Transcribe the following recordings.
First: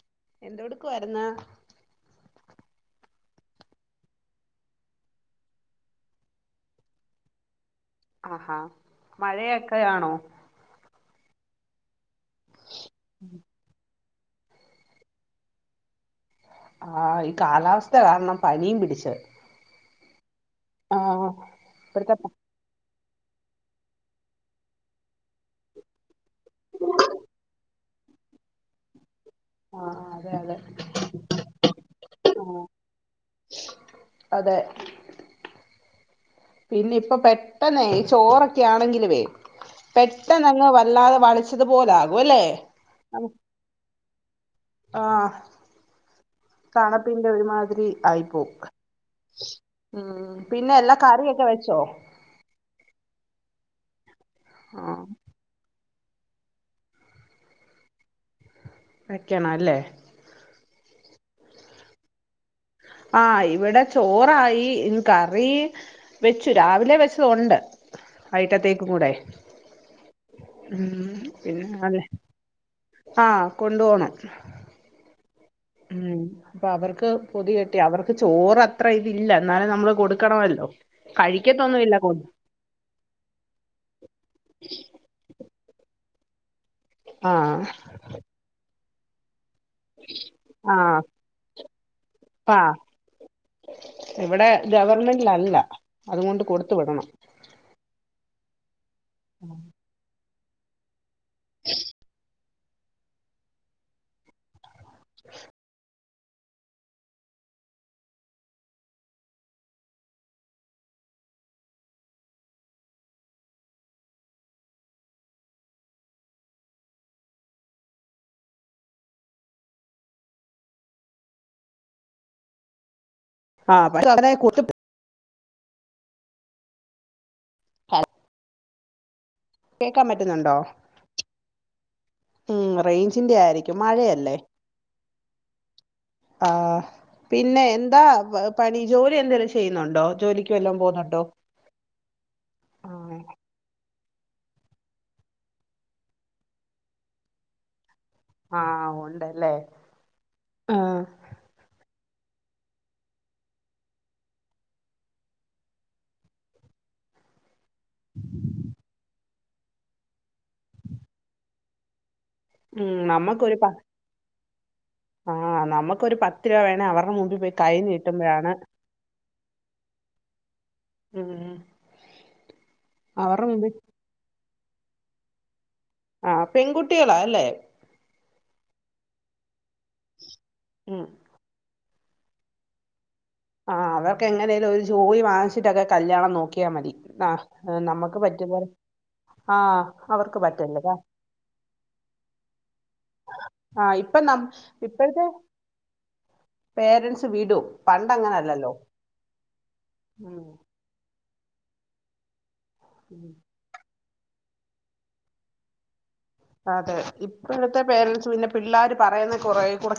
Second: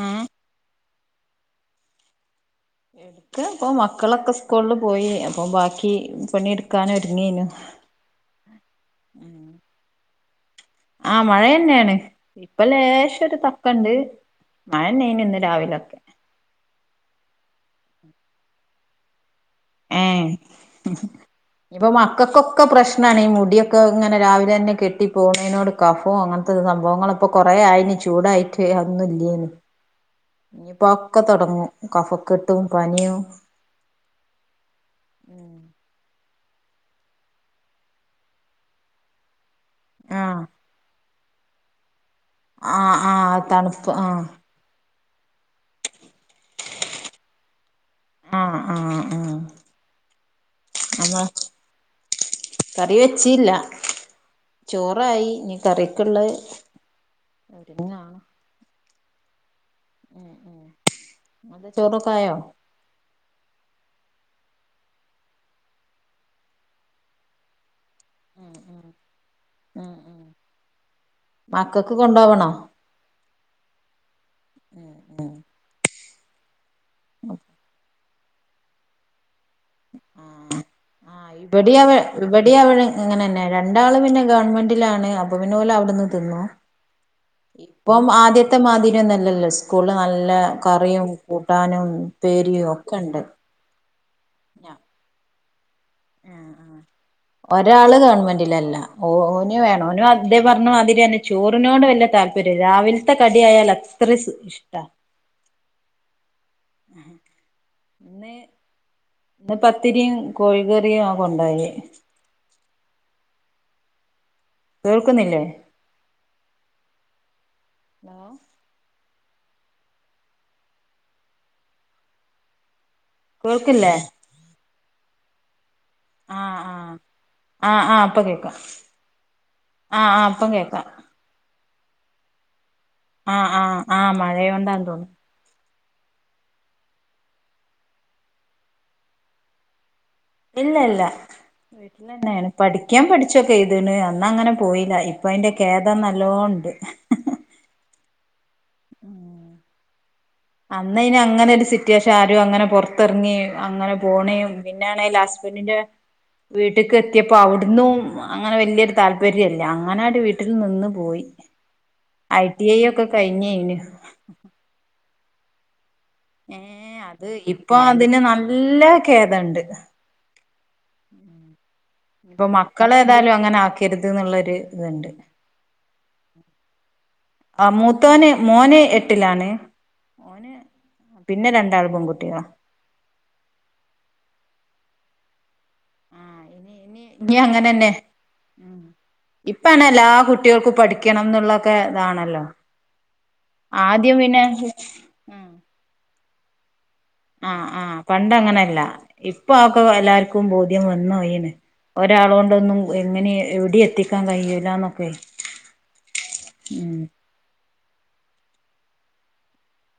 ഉം എന്തോടുക്കാരുന്ന് ക്ക് ഇപ്പൊ മക്കളൊക്കെ സ്കൂളിൽ പോയി അപ്പൊ ബാക്കി പണി എടുക്കാനൊരുങ്ങേനു ആഹാ മഴയൊക്കെ ആണോ ആ മഴന്നേണ് ഇപ്പ ലേശൊരു തക്ക ണ്ട് മഴന്നേനു ഇന്ന് രാവിലൊക്കെ ആ ഈ കാലാവസ്ഥ കാരണം പനീം പിടിച്ചത് ഏ ഇപ്പൊ ഇപ്പഴത്തെ മക്കക്കൊക്കെ പ്രശ്ന ക്ഷണ ഈ മുടിയൊക്കെ ഇനി രാവിലെ തന്നെ കെട്ടിപ്പോവുന്നോണ്ട് കഫോ അങ്ങനെ സംഭവങ്ങൾ പ്പൊ കൊറേ ആയിന് ചൂടായിട്ട് അന്നുല്ലേ ഉം ആഹ് അതെ അതെ പ്പോ ഒക്കെ തൊടങ്ങും കഫക്കെട്ടും ആഹ് പനിയും അതെ ഉം പിന്നെ ഇപ്പൊ പെട്ടെന്നെ ഈ ചോറൊക്കെ ആണെങ്കിലേ പെട്ടെന്ന് അങ്ങ് വല്ലാതെ വളിച്ചതുപോലാണ് ആ ആ തണുപ്പ് ആ ആ തണുപ്പിന്റെ ഒരുമാതിരി ആയിപ്പോവും ആഹ് ആഹ് ആഹ് ഉം പിന്നെ എല്ലാ നമ്മ കറിയൊക്കെ വെച്ചോ കറി വെച്ചില്ല ആഹ് ചോറായി ഇനി കറി ക്കുള്ള വെക്കണം അല്ലേ ഉം ഉം ങ്ങത് ചോറൊക്കെ ആയോ ആഹ് ഇവിടെ ചോറായി ഇനി കറി വെച്ചു രാവിലെ വെച്ചതൊണ്ട് ഉം ഉം വൈയിട്ടത്തേക്കും കൂടെ ഉം ഉം ഉം പിന്നെ മക്കൾക്ക് അല്ലെ കൊണ്ടോവണോ ആഹ് കൊണ്ട് പോണം ഉം ഉം അപ്പൊ അവർക്ക് പൊതുയെട്ടി അവർ ത് ചോറത്ര ഇതില്ല എന്നാലും നമ്മള് ആഹ് കൊടുക്കണമല്ലോ ആഹ് ഇവിടെ അവ കഴിക്കത്തൊന്നുമില്ല കൊ ഇവിടെ അവ ഇങ്ങനെന്നെ രണ്ടാളും പിന്നെ ഗവൺമെന്റിലാണ് അപൊപി- ഓലവിടുന്ന് തിന്നോ ആഹ് ഇപ്പം ആദ്യത്തെമാതി ഞൊന്നല്ലല്ലൊ സ് കൂള് നല്ല ആഹ് കറിയും കൂട്ടാനും ആ ഉപേരിയു ഒക്കെണ്ട് ഇവിടെ ഗവർൺമെന്റ് ല്ല അല്ല ആഹ് ആഹ് ഒരാള് ഗവൺമെന്റിലല് ഓ ഓന് വേണം ഓനു തെ പറഞ്ഞമാതിരിന്നെ ചോറിനോട് വല്ല താല്പ രാവിൽത്തെ കടിയായാല് അത്രേ സ് ഇഷ്ടാ ഇന്ന് ഇന്ന് പത്തിരിയും കോഴികറിയ കൊണ്ടോയെ കേൾക്കുന്നില്ലേ ആഹ് കേൾക്കില്ലേ പ [inaudible] ആഹ് ആഹ് ആഹ് ആഹ് പ്പൊ കേക്കാം കേക്കാൻ ആഹ് ആഹ് ഇപ്പം പറ്റുന്നുണ്ടോ കേക്കാ ഉം റേഞ്ചിന്റെ ആഹ് ആയിരിക്കും ആഹ് ആഹ് മഴയല്ലേ മഴയൊണ്ടാന്ന് തോന്നുന്നു ആഹ് പിന്നെ എന്താ പണി ജോലി എന്തേലും ചെയ്യുന്നുണ്ടോ ജോലിക്ക് ഇല്ല വല്ലോം ഇല്ല പോകുന്നുണ്ടോ വീട്ടിൽ തന്നെയാണ് പഠിക്കാൻ ആഹ് പഠിച്ചൊക്കെ എഴ്ത്ണ് അന്നങ്ങനെ പോയില്ല ഇപ്പ അയിന്റെ ഖേദം നല്ലോ ഒണ്ട്. ആഹ് ഒണ്ടല്ലേ അന്ന് അയ്ന് അങ്ങനൊരു സി- റ്റേഷൻ ആരുങ്ങനെ പുറത്തിറങ്ങി അങ്ങനെ പോണേം പിന്നാണെ ഹസ്ബൻഡിന്റെ വീട്ടിക്ക് എത്തിയപ്പോ അവ്ട് ഇന്നും അങ്ങനെ വല്ല്യോരു താല്പ താത്പര്യല്ല അങ്ങനാട് വീട്ടിൽ നിന്ന് പോയി. ഐ ടി ഐ ഉം ഒക്കെ കഴിഞ്ഞയിന്. ആ നമ്മ ഏ അത് ഇപ്പോ അതിന് നീട്ടുമ്പോഴാണ് നല്ല കേ ഇതണ്ട് മ് ഉം ഇപ്പ മക്കളെ ഏതായാലും അവരുടെ അങ്ങനെ മുമ്പിൽ ആക്കരുത് ന്നുള്ളൊര് ഇതുണ്ട് ആ പെൺകുട്ടികളാ അല്ലേ? ആ മൂത്തോന് മോന് എട്ടിലാണ്. ഓന് ഉം പിന്നെ രണ്ടാൾ പെൺകുട്ടികള ആ അവർക്ക് എങ്ങനെലും ഒരു ജോലി വാങ്ങിച്ചിട്ടൊക്കെ കല്യാണം നോക്കി നി നി അങ്ങനെന്നെ പോലെ ആഹ് ഇപ്പണെ എല്ലാ അവർക്ക് കുട്ടികൾക്കും പറ്റല്ലതാ പഠിക്കണംന്നുള്ളൊക്കെ ഇതാണല്ലോ. ആഹ് ആദ്യം ഇപ്പം നം പിന്നെ ഇപ്പോഴത്തെ പേരൻറ്സ് വിടും ആഹ് ആഹ് പണ്ടങ്ങനല്ലല്ലോ പണ്ടങ്ങനല്ല ഇപ്പ ഒക്കെ ഉം എല്ലാർക്കും ബോധ്യം വന്നു അയിന്. ഒരാളൂ ണ്ടൊന്നും ഉം എങ്ങനെ എവിടെ എത്തി എത്താൻ കഴിയൂലന്നൊക്കെ അതെ ഉം ഇപ്പഴ് ത്തെ പേരെന്റ്സ് പിന്നെ പിള്ളാര് പറയുന്നത് കൊറെ കുടെ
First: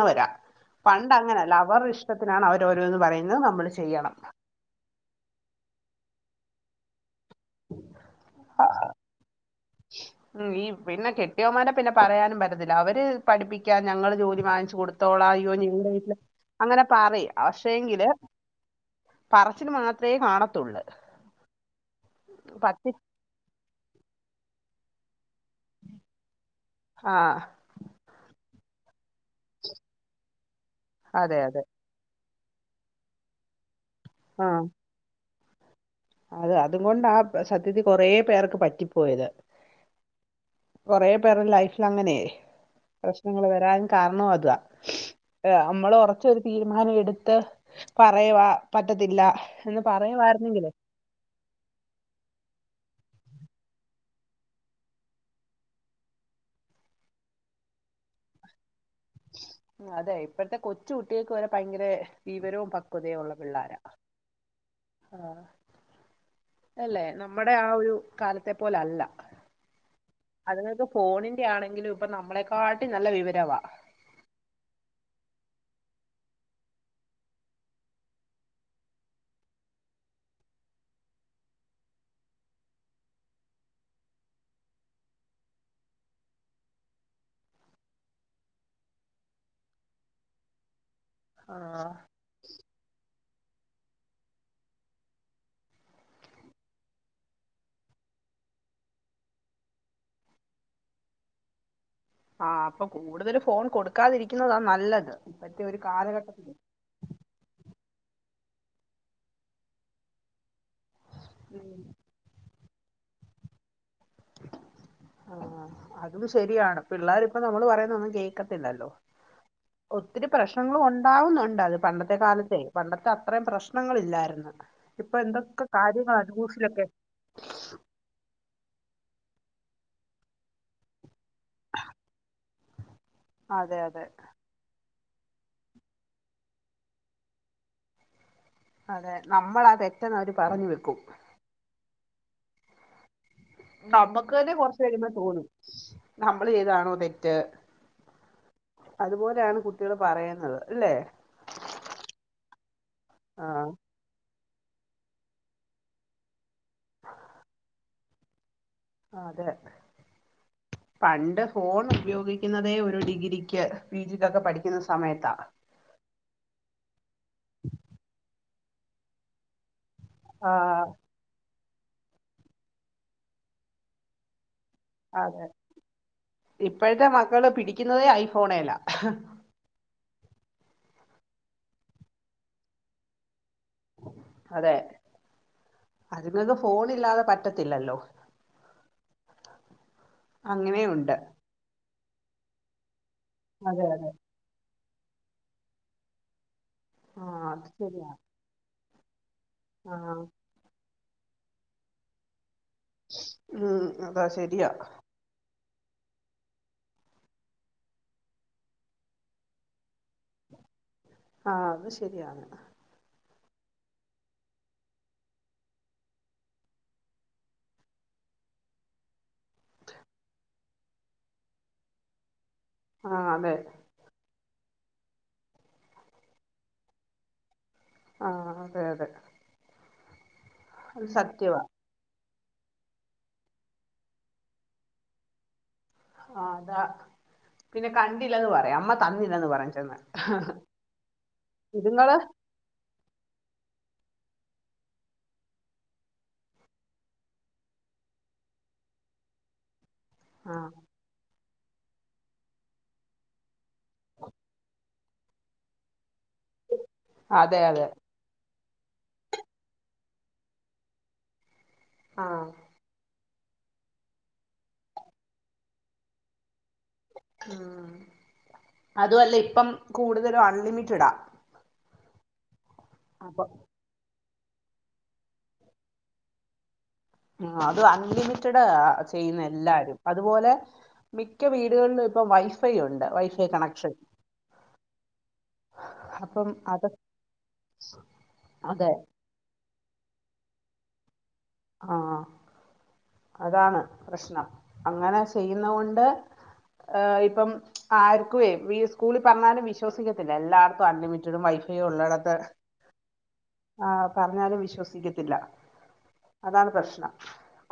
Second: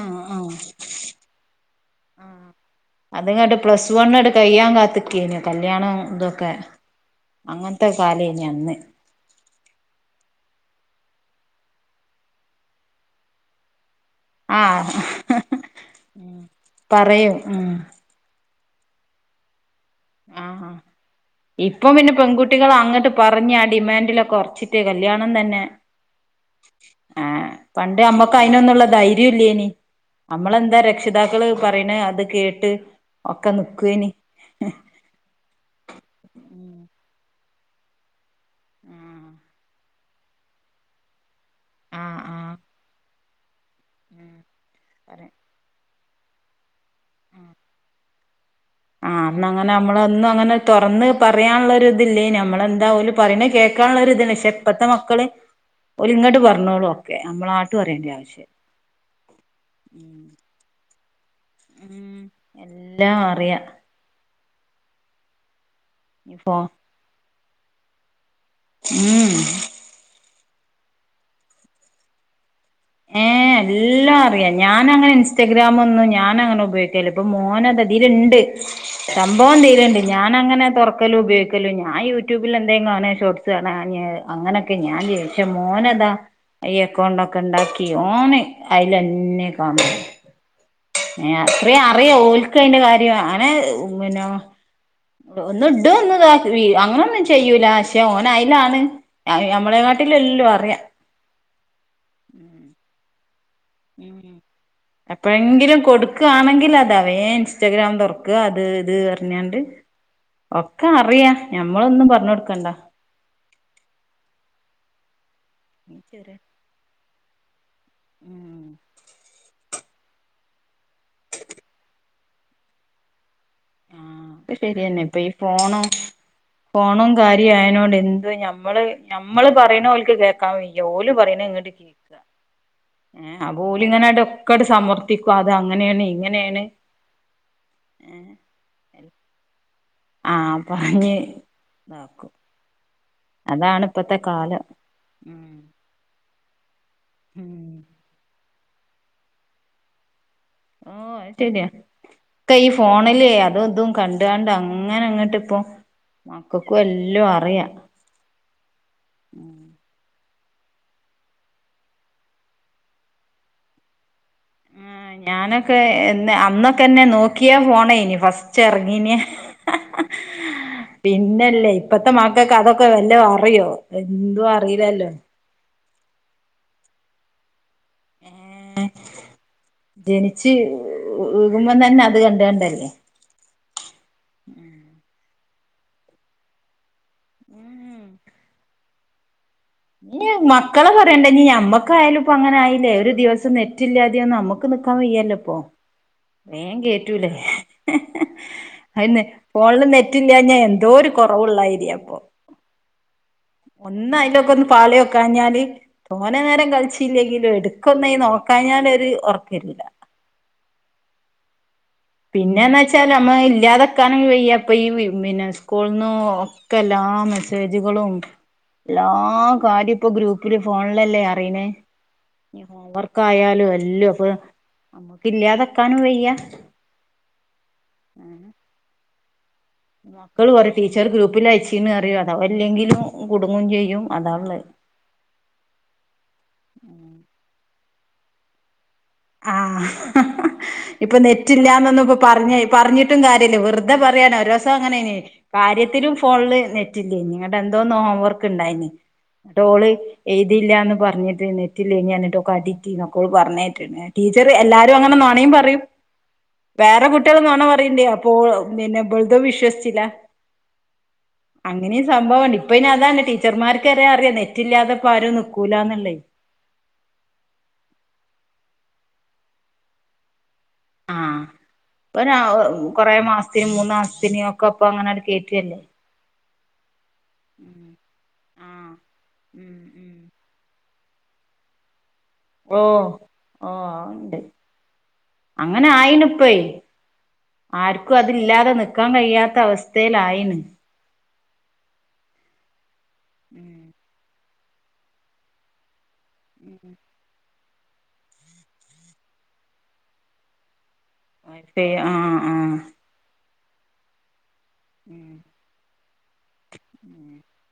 ആഹ് ആഹ് പണ്ട് അങ്ങനല്ല അവരുടെ ഇഷ്ടത്തിനാണ് അവരോരോന്ന് പറയുന്നത് അത്ങ്ങട്ട് നമ്മള് പ്ലസ് ചെയ്യണം. തൊക്കെ അങ്ങനത്തെ കാലായിന്ന് അന്ന്. ട്ടിയോൻമാരെ പിന്നെ പറയാനും പറ്റത്തില്ല അവര് പഠിപ്പിക്കാൻ ഞങ്ങൾ ജോലി വാങ്ങിച്ചു ആഹ് കൊടുത്തോള അയ്യോ നിങ്ങടെ വീട്ടില് അങ്ങനെ പറയും പക്ഷേങ്കില് പറച്ചില് മാത് ത്രേ ആഹ് കാണത്തുള്ള്. ഇപ്പം പിന്നെ പെൺകുട്ടികൾ അങ്ങട്ട് പറഞ്ഞ് ഡിമാൻഡില് ഒക്കെ കുറച്ചിട്ടെ കല്യാണം ണം തന്നെ ആ ആഹ് പണ്ട് നമ്മക്ക് അതിനനൊന്നുള്ള ധൈര്യ ഇല്ലേനി നമ്മളെന്താ അതെ രക്ഷിതാക്കള് അതെ പറയണ അത് കേട്ട് ഒക്കെ നിക്കൊനി ആഹ് അത് അത് ഉം കൊണ്ടാ സത്യത്തിൽ കുറെ പേർ പറ്റിപ്പോയത് കുറ ലൈഫിൽ അങ്ങനെയ ആഹ് ആഹ് ഞങ്ങള് വരാ കാരണം ഉം അത പറ നമ്മള് തീരു മാന എടുത്ത പറയുവാ ആ പറ്റത്തില്ല അന്നങ്ങനെ എന്ന് നമ്മളന്നും അങ്ങനെ പറയുവായിരുന്നെങ്കിലേ തുറന്ന് പറയാനുള്ള ഇതില്ലേ നമ്മളെന്താ പറയ കേൾക്കാനുള്ള ഇല്ല പക്ഷെ ഇപ്പഴത്തെ മക്കള് ഇങ്ങോട്ട് പറഞ്ഞോളൂ ഒക്കെ നമ്മളാട്ട് പറയേണ്ട ആവശ്യം അതെ ഉം ഇപ്പഴത്തെ കൊ കുട്ടികക്ക് വരെ ഭയങ്കര ഉം വിവരവും എല്ലാം പക്വതയും ഉള്ള അറിയാ പിള്ളോരാണ് ആഹ ഇപ്പോ അല്ലേ ന നമ്മുടെ ആ ഒരു കാലത്തെ പോലല്ല ഉം അത്ങ്ങൾക്ക് ഫോണിന്റെറെ ആണെങ്കിലും ഇപ്പ നമ്മളെ ഏ എല്ലാം അറിയാം ഞാനങ്ങനെ ഇൻസ്റ്റഗ്രാാം ഒന്നും ഞാൻങ്ങനെ ഉപയോഗിക്കല്ലോ ഇപ്പ മോനത ഇതിലുണ്ട് സംഭവം എന്തേലുണ്ട് ഞാന അങ്ങനെ തുറക്കലോ ഉപയോഗിക്കല്ലോ ഞാൻ യൂട്യൂബിൽ എന്തെങ്കിലും അങ്ങനെ ഷോർട്ട്സ് കാണ അങ്ങനൊക്കെ ഞാൻ ചിച്ച മോനത ഈ അക്കൗണ്ട ഒക്കെ ഉണ്ടാക്കി മോന് അയിലന്നെ കാണ ആ, അത്രയും അറിയാം ഓൽക്ക അയിന്റെ കാര്യ പിന്നെ [unintelligible] ഒന്ന് ഇട ഒന്നു അങ്ങന ഒന്നും ചെയ്യൂല പക്ഷെ ഓന അയലാണ് ഞമ്മളെ കാട്ടിലല്ലോ അറിയാം ആഹ് അപ്പൊ കൂടുതല ഉം ഉം ഇപ്പത്തെ ഒരു എപ്പോഴെങ്കിലും കാലഘട്ടത്തിൽ കൊടുക്കുവാണെങ്കിൽ അതാ വേഗം ഇൻസ്റ്റാഗ്രാം തൊറക്കും അത് ഇത് പറഞ്ഞാണ്ട് ഒക്ക അറിയാ ഞമ്മളൊന്നും പറഞ്ഞ് കൊടുക്കണ്ടാ ആ അതും ശരിയാണ് പിള്ളാര് ഇപ്പൊ നമ്മള് പറയ പറയുന്ന ഒന്നും ഉം കേക്കത്തില്ലല്ലോ ഒത്തിരി പ്രശ്നങ്ങളും ഒണ്ടാവുന്നുണ്ട് അത് പണ്ടത്തെ കാലത്തെ പണ്ടത്തെ അത്രയും ആഹ് പ്രശ്നങ്ങളില്ലായിരുന്നു അത് ശരിയന്നെ ഇപ്പൊ ഇപ്പ ഈ എന്തൊക്കെ ഫോണും കാര്യങ്ങളാ ന്യൂസിലൊക്കെ ഫോണും കാര്യം ആയതിനോട് എന്ത് ഞമ്മള് ഞമ്മള് പറയണ ഓല്ക്ക് കേൾക്കാൻ വയ്യ ഓല് പറയണ ഇങ്ങട്ട് കേക്ക ഏ അപ്പ അതെ അതെ ഓലിങ്ങനെ ഒക്കൊയിട്ട് സമർ എത്തിക്ക അത് അങ്ങനെയാണ് ഇങ്ങനെയാണ് ഏഹ് അതെ നമ്മളാ തെ പെട്ടന്ന് അവര് പറഞ്ഞു വെക്കും നാക്കും അതാണ് ഇപ്പത്തെ കാലം ഉം നമ്മള് ചെയ്താണോന്ന് ഹും അതുപോലെയാണ് കുട്ടികള് പറയ അൽ അല്ലേ തെയ്ഫ് ഫോണിലേ ആ അതും ഇതും കണ്ടാണ്ട് അങ്ങനെ അങ്ങോട്ട് ഇപ്പൊ കൊക്കെ എല്ലാം അറിയാം അതെ പണ്ട് ഫോൺ ഉപയോഗിക്കുന്നതെ ഒരു ഡിഗ്രിക്ക് പിജി ആ ഞാനൊക്കെ അന്നൊക്കെന്നെ നോക്കിയാ ഫോൺആരുന്നു ഫസ്റ്റ് ചെറങ്ങീനെ ആ പിന്നല്ലേ ഇപ്പഴത്തെ മക്കൾക്ക് അതൊക്കെ വല്ലോം അറിയോ എന്തുവാ അയിലല്ലോ ഇപ്പോഴ്ത്തെ മക്കള് പിടി ക്കുന്നതേ ഐഫോണേലാ ജനിച്ചു വീഴുമ്പോ തന്നെ അത് കണ്ടാണ്ടല്ലേ അതെ അതിങ്ങക്ക് ഫോണില്ലാതെ പറ്റത്തില്ലല്ലോ ഇ മക്കളെ അങ്ങനെയുണ്ട് പറയണ്ട ഇഞ്ഞി നമ്മ ക്കാലും ഇപ്പ അങ്ങന ആയില്ലേ ഒരു ദിവസം അതെ അതെ നെറ്റില്ലാതെയ നമുക്ക് ക്കാൻ വയ്യല്ലപ്പോ ഏ കേറ്റൂലേ ആഹ് അത് ശരിയാ ഐന്നെ ഫോണില് നെറ്റ് ആഹ് ഇല്ലഞ്ഞാ എന്തോരു കുറവുള്ളായിരിയ അപ്പൊ ഉം അതാ ഒന്നഅതിലൊക്കെ ഒന്ന് ശരിയാ പാല് വക്കാഞ്ഞാല് തോനെ നേരം കളിച്ചില്ലെങ്കിലും എടുക്കൊന്നായി നോക്കാഞ്ഞാലൊരു ഒ റക്കരില്ല ആ അത്ശ് പിന്നെന്ന് വെച്ചാനമ്മ ഇല്ലാതെ കാന വെയ്യപ്പ ഈ പിന്നെ സ്കൂളന്ന് ഒക്കെ എല്ലാ മെസ്സേജുകളും എല്ലാ കാര്യ ഇപ്പൊ ഗ്രൂപ്പില് ഫോണിലല്ലേ അറിയനേ ഇ ആഹ് അതെ ഹോവർക്കായാലും എല്ലാം അപ്പൊ നമുക്ക് ഇല്ലാതെ വയ്ക്കാനും വയ്യാ. ആ അതെ അതെ മ ക്കളെ പറയും ടീച്ചർ അത് ഗ്രൂപ്പില് സത്യവാ അയച്ചീന് അറിയാൻ. അതല്ലെങ്കിലും കുടുങ്ങം ചെയ്യും അതാ ഉള്ള. ആ അതാ പിന്നെ കണ്ടില്ലയെന്ന് പറയാം അമ്മ. തന്നില്ലന്ന് ആ പറയും ചെന്ന് ഇപ്പൊ നെറ്റില്ല എന്നൊന്നും ഇപ്പോ ഇതുങ്ങള് പറഞ്ഞേ പറഞ്ഞിട്ട്. ട്ടും കാര്യയല്ല വെറുതെ പറയാണ്, അവര് പക്ഷേ അങ്ങനെയാണ് കാര്യത്തിലും ഫോണില് നെറ്റില്ലേന്ന് നിങ്ങടെ എന്തോന്ന് ഹോംവർക്ക് ഉണ്ടായിന്ന് എന്നിട്ട് ഓള്. ആഹ് എഴുതില്ലന്ന് പറഞ്ഞിട്ട്. ഇതിൽ നെറ്റ് ഇല്ലാഞ്ഞിട്ട് [unintelligible] ഒക്കെ അവള് പറഞ്ഞിട്ടോ. ടീച്ചർ എല്ലാരും അങ്ങനെ നുണയും പറയും. വേറെ കുട്ടികളെ അതെ നുണ അതെ പറയണ്ട അപ്പൊ ഓളും. നിന്നെ പോലെത്തെ വിശ്വസിച്ചില്ല. അങ്ങനെയും ആഹ് സംഭവമാണ് ഇപ്പ ഇനി അതാണ്. ടീച്ചർമാർക്ക് അറിയാ അറിയാം നെറ്റ് ഇല്ലാതിപ്പോ ആരും നിക്കൂലന്നുള്ളൂ. ആഹ് അതുവല്ല ഇപ്പം കൂടുതലും ആ ലിമിറ്റഡാ ഒരാ [unintelligible] കുറേ മാസ്തീന് മൂന്ന് ആ പിന്നെ ഒക്കെ അപ്പൊ അങ്ങനെ അണ്ട് കേറ്റെല്ലേ ആഹ് അത് അൺലിമിറ്റഡ് ആഹ് ചെയ്യുന്ന ഉം എല്ലാരും ഉം അതുപോലെ മിക്ക വീടുകള്ലും ഓഹ് ഓണ്ട് അങ്ങനെ അപ്പം ആയിന്പ്പേ അത് ആർക്കും അത് ഇല്ലാതെ അതെ നിക്കാൻ കഴിയാത്ത അവസ്ഥ ത്തേലായിന് ആഹ് ഉം അതാണ് പ്രശ്നം അങ്ങനെ ചെയ്യുന്നോകൊണ്ട് ഉം ആ ഇപ്പം ആർക്കുയ് വീ സ്കൂളിൽ പറഞ്ഞാലും വിശോസിക്കതില്ല. എല്ലാർക്കും.... പ്പൊ അൺലിമിറ്റഡും വൈ ഫൈ വൈഫൈ ഉള്ളിടത്ത് ആഹ് ആഹ് ആ.. പറഞ്ഞാലും വിശ്വാസി... ഉം ശ്വസിക്കത്തില്ല അതാണ് പ്രശ്നം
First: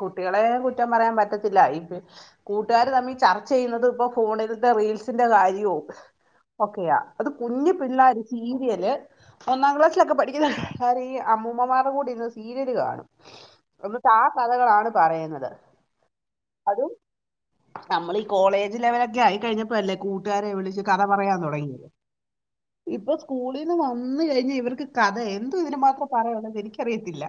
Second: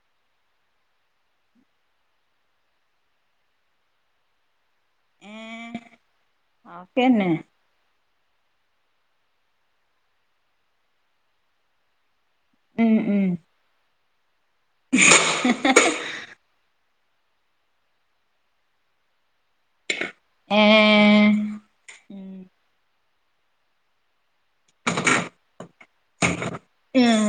കുട്ടി.... നിങ്ങളെ കുറ്റം പറയാൻ പറ്റത്തില്ല [unintelligible] കൂട്ട്കാർ തമ്മിൽ ചർച്ച ചെയ്യുന്നത് ഇപ്പൊ ഫോണിൽ ഒക്കെ റീൽസിന്റെ കാര്യോ ഏഹ് ഒക്കെയാ അത് അതൊക്കെന്നെ കുഞ്ഞി പിള്ളേര് സീരിയല് ഒന്നാം ക്ലാസ്സിലൊക്കെ പഠിക്കുന്ന ആര് ഈ അമ്മൂമ്മമാരുടെ കൂടെ ഇരുന്ന് സീ സീരെൽ ഉം കാണും. ഉം മ്... ഒന്ന് താ... കഥകളാണ് പറയുന്നത്. അത് നമ്മള് ഈ കോളേജ് ലെവലൊക്കെ ആയികയിഞപ്പ യല്ലേ... കൂട്ടരേ വിളിച് കഥ ഏഹ് പറയാൻ തുടങി. ഉം ഇപ്പൊ സ്ക്കൂളിന്ന് വന്ന് കേറി... ഈ ഇവർക്ക് കഥ എന്തു ഇതിന് മാത്രം പറയാനുള്ളത് എനിക്ക് അറിയത്തില്ല.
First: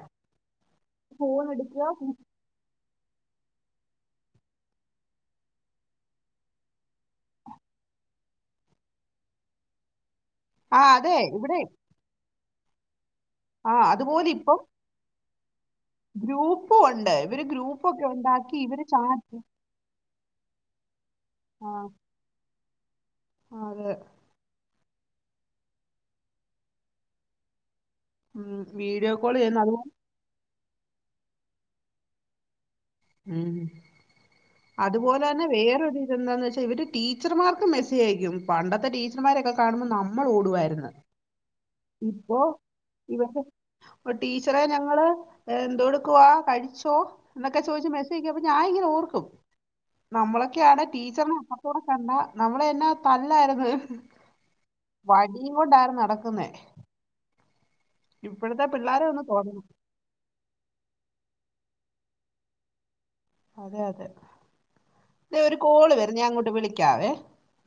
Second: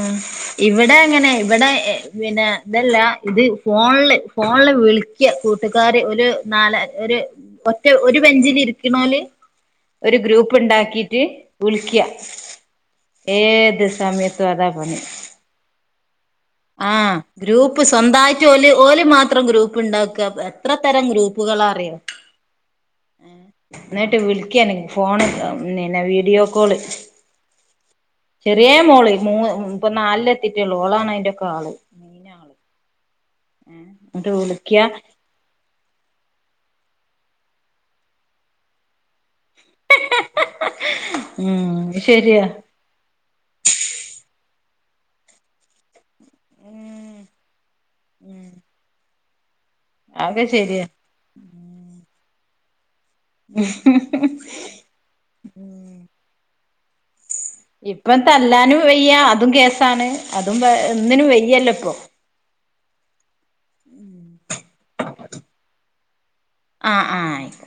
ങ്ങനെ ഇവിടെ എഹ് പിന്നെ ഇതല്ല ഇത് ഫോണ്ല് ഫോണില് വിളിയ്ക്കാ കൂട്ടുകാര് ഓല് നാല ഒര് ഒറ്റ ഒര് ബെഞ്ചില് ഇര് ഇര്ന്നാല് ഒരു ആ അതെ ഗ്രൂപ്പുണ്ടാക്കീറ്റ് ഇവിടെ വിളിയ്ക്കാ ആ ഏത് അതുപോലെ സമയത്തും ഇപ്പം അതാ പണി ഗ്രൂപ്പും ആ... ഉണ്ട് ഇവര് ഗ്രൂപ്പ്‌ ഗ്രൂപ്പൊക്കെ സ്വന്തായിറ്റ് ഉണ്ടാക്കി ഓല് ഇവര് ഓല് ചാറ്റ് മാത്രംഗ്രൂപ്പ് ണ്ടാക്കാന്ന്. എത്ര തരം ഗ്രൂപ്പ്‌ ആ കളാറിയോ. ആ, അതെ ന്നിട്ട് വിളിയ്ക്കാണ് ഇങ്ങ ഫോൺ താ ഇന്നിനാ വീടിയോകാൾ ചെറിയേ മോള് വീഡിയോ കോൾ മൂന്ന് ചെയ്യുന്ന അതുപോലെ ഇപ്പൊ നാൽല്ല് വിദ്യള്ള ഓളാണ് അയ്‌ന്റെ ഒക്കെ ആ ആള് ഇന്നാള് ഉം. അത്പോലെ തന്നേ വേറൊരു ഇതെന്താന്ന് വെച്ചാ ഇവര് ടീച്ചർ മാർക്ക് മെസ്സേജ് അയ്ക്കും. പണ്ടത്തെ ടീച്ചർ മാരൊക്കെ.... [unintelligible] കാണുമ്പോ നമ്മള് ഓടു വായിരുന്ന്. ഉം ഒ.... ശരിയാ [unintelligible] ഒ.. ടീച്ചറേ ഞങ്ങൾ ഏ.. എന്തോട്... ക്ക്വാ കഴിച്ചോ എന്നൊക്കെ ചോയ്ച്ച് മെസ്സെയ് [unintelligible] അപ്പ ഞാ ഇങ്ങനെ ഓർക്കും അതൊക്കെ നമ്മളൊക്കെ ആണെ ശരിയാ ടീച്ചറിന അപ്പറത്തോടെ കണ്ട നമ്മളന്നാ തല്ലായിരുന്നു വടി കൊണ്ടായിരുന്നു നടക്കുന്നേ ഇപ്പം ഇപ്പോഴത്തെ തല്ലാനും പിള്ളേരെ വെയ്യ ഒന്ന് അതും തോന്നണം കേസാണ് അതും പ ഒന്നും വെയ്യല്ലോ പ്പൊ അതെ അതെ തെ ഒരു കോള് വരുന്നു ഞാൻ അങ്ങോട്ട് ആഹ് വിളിക്കാവേ ആഹ് ആയിക്കോട്ടെ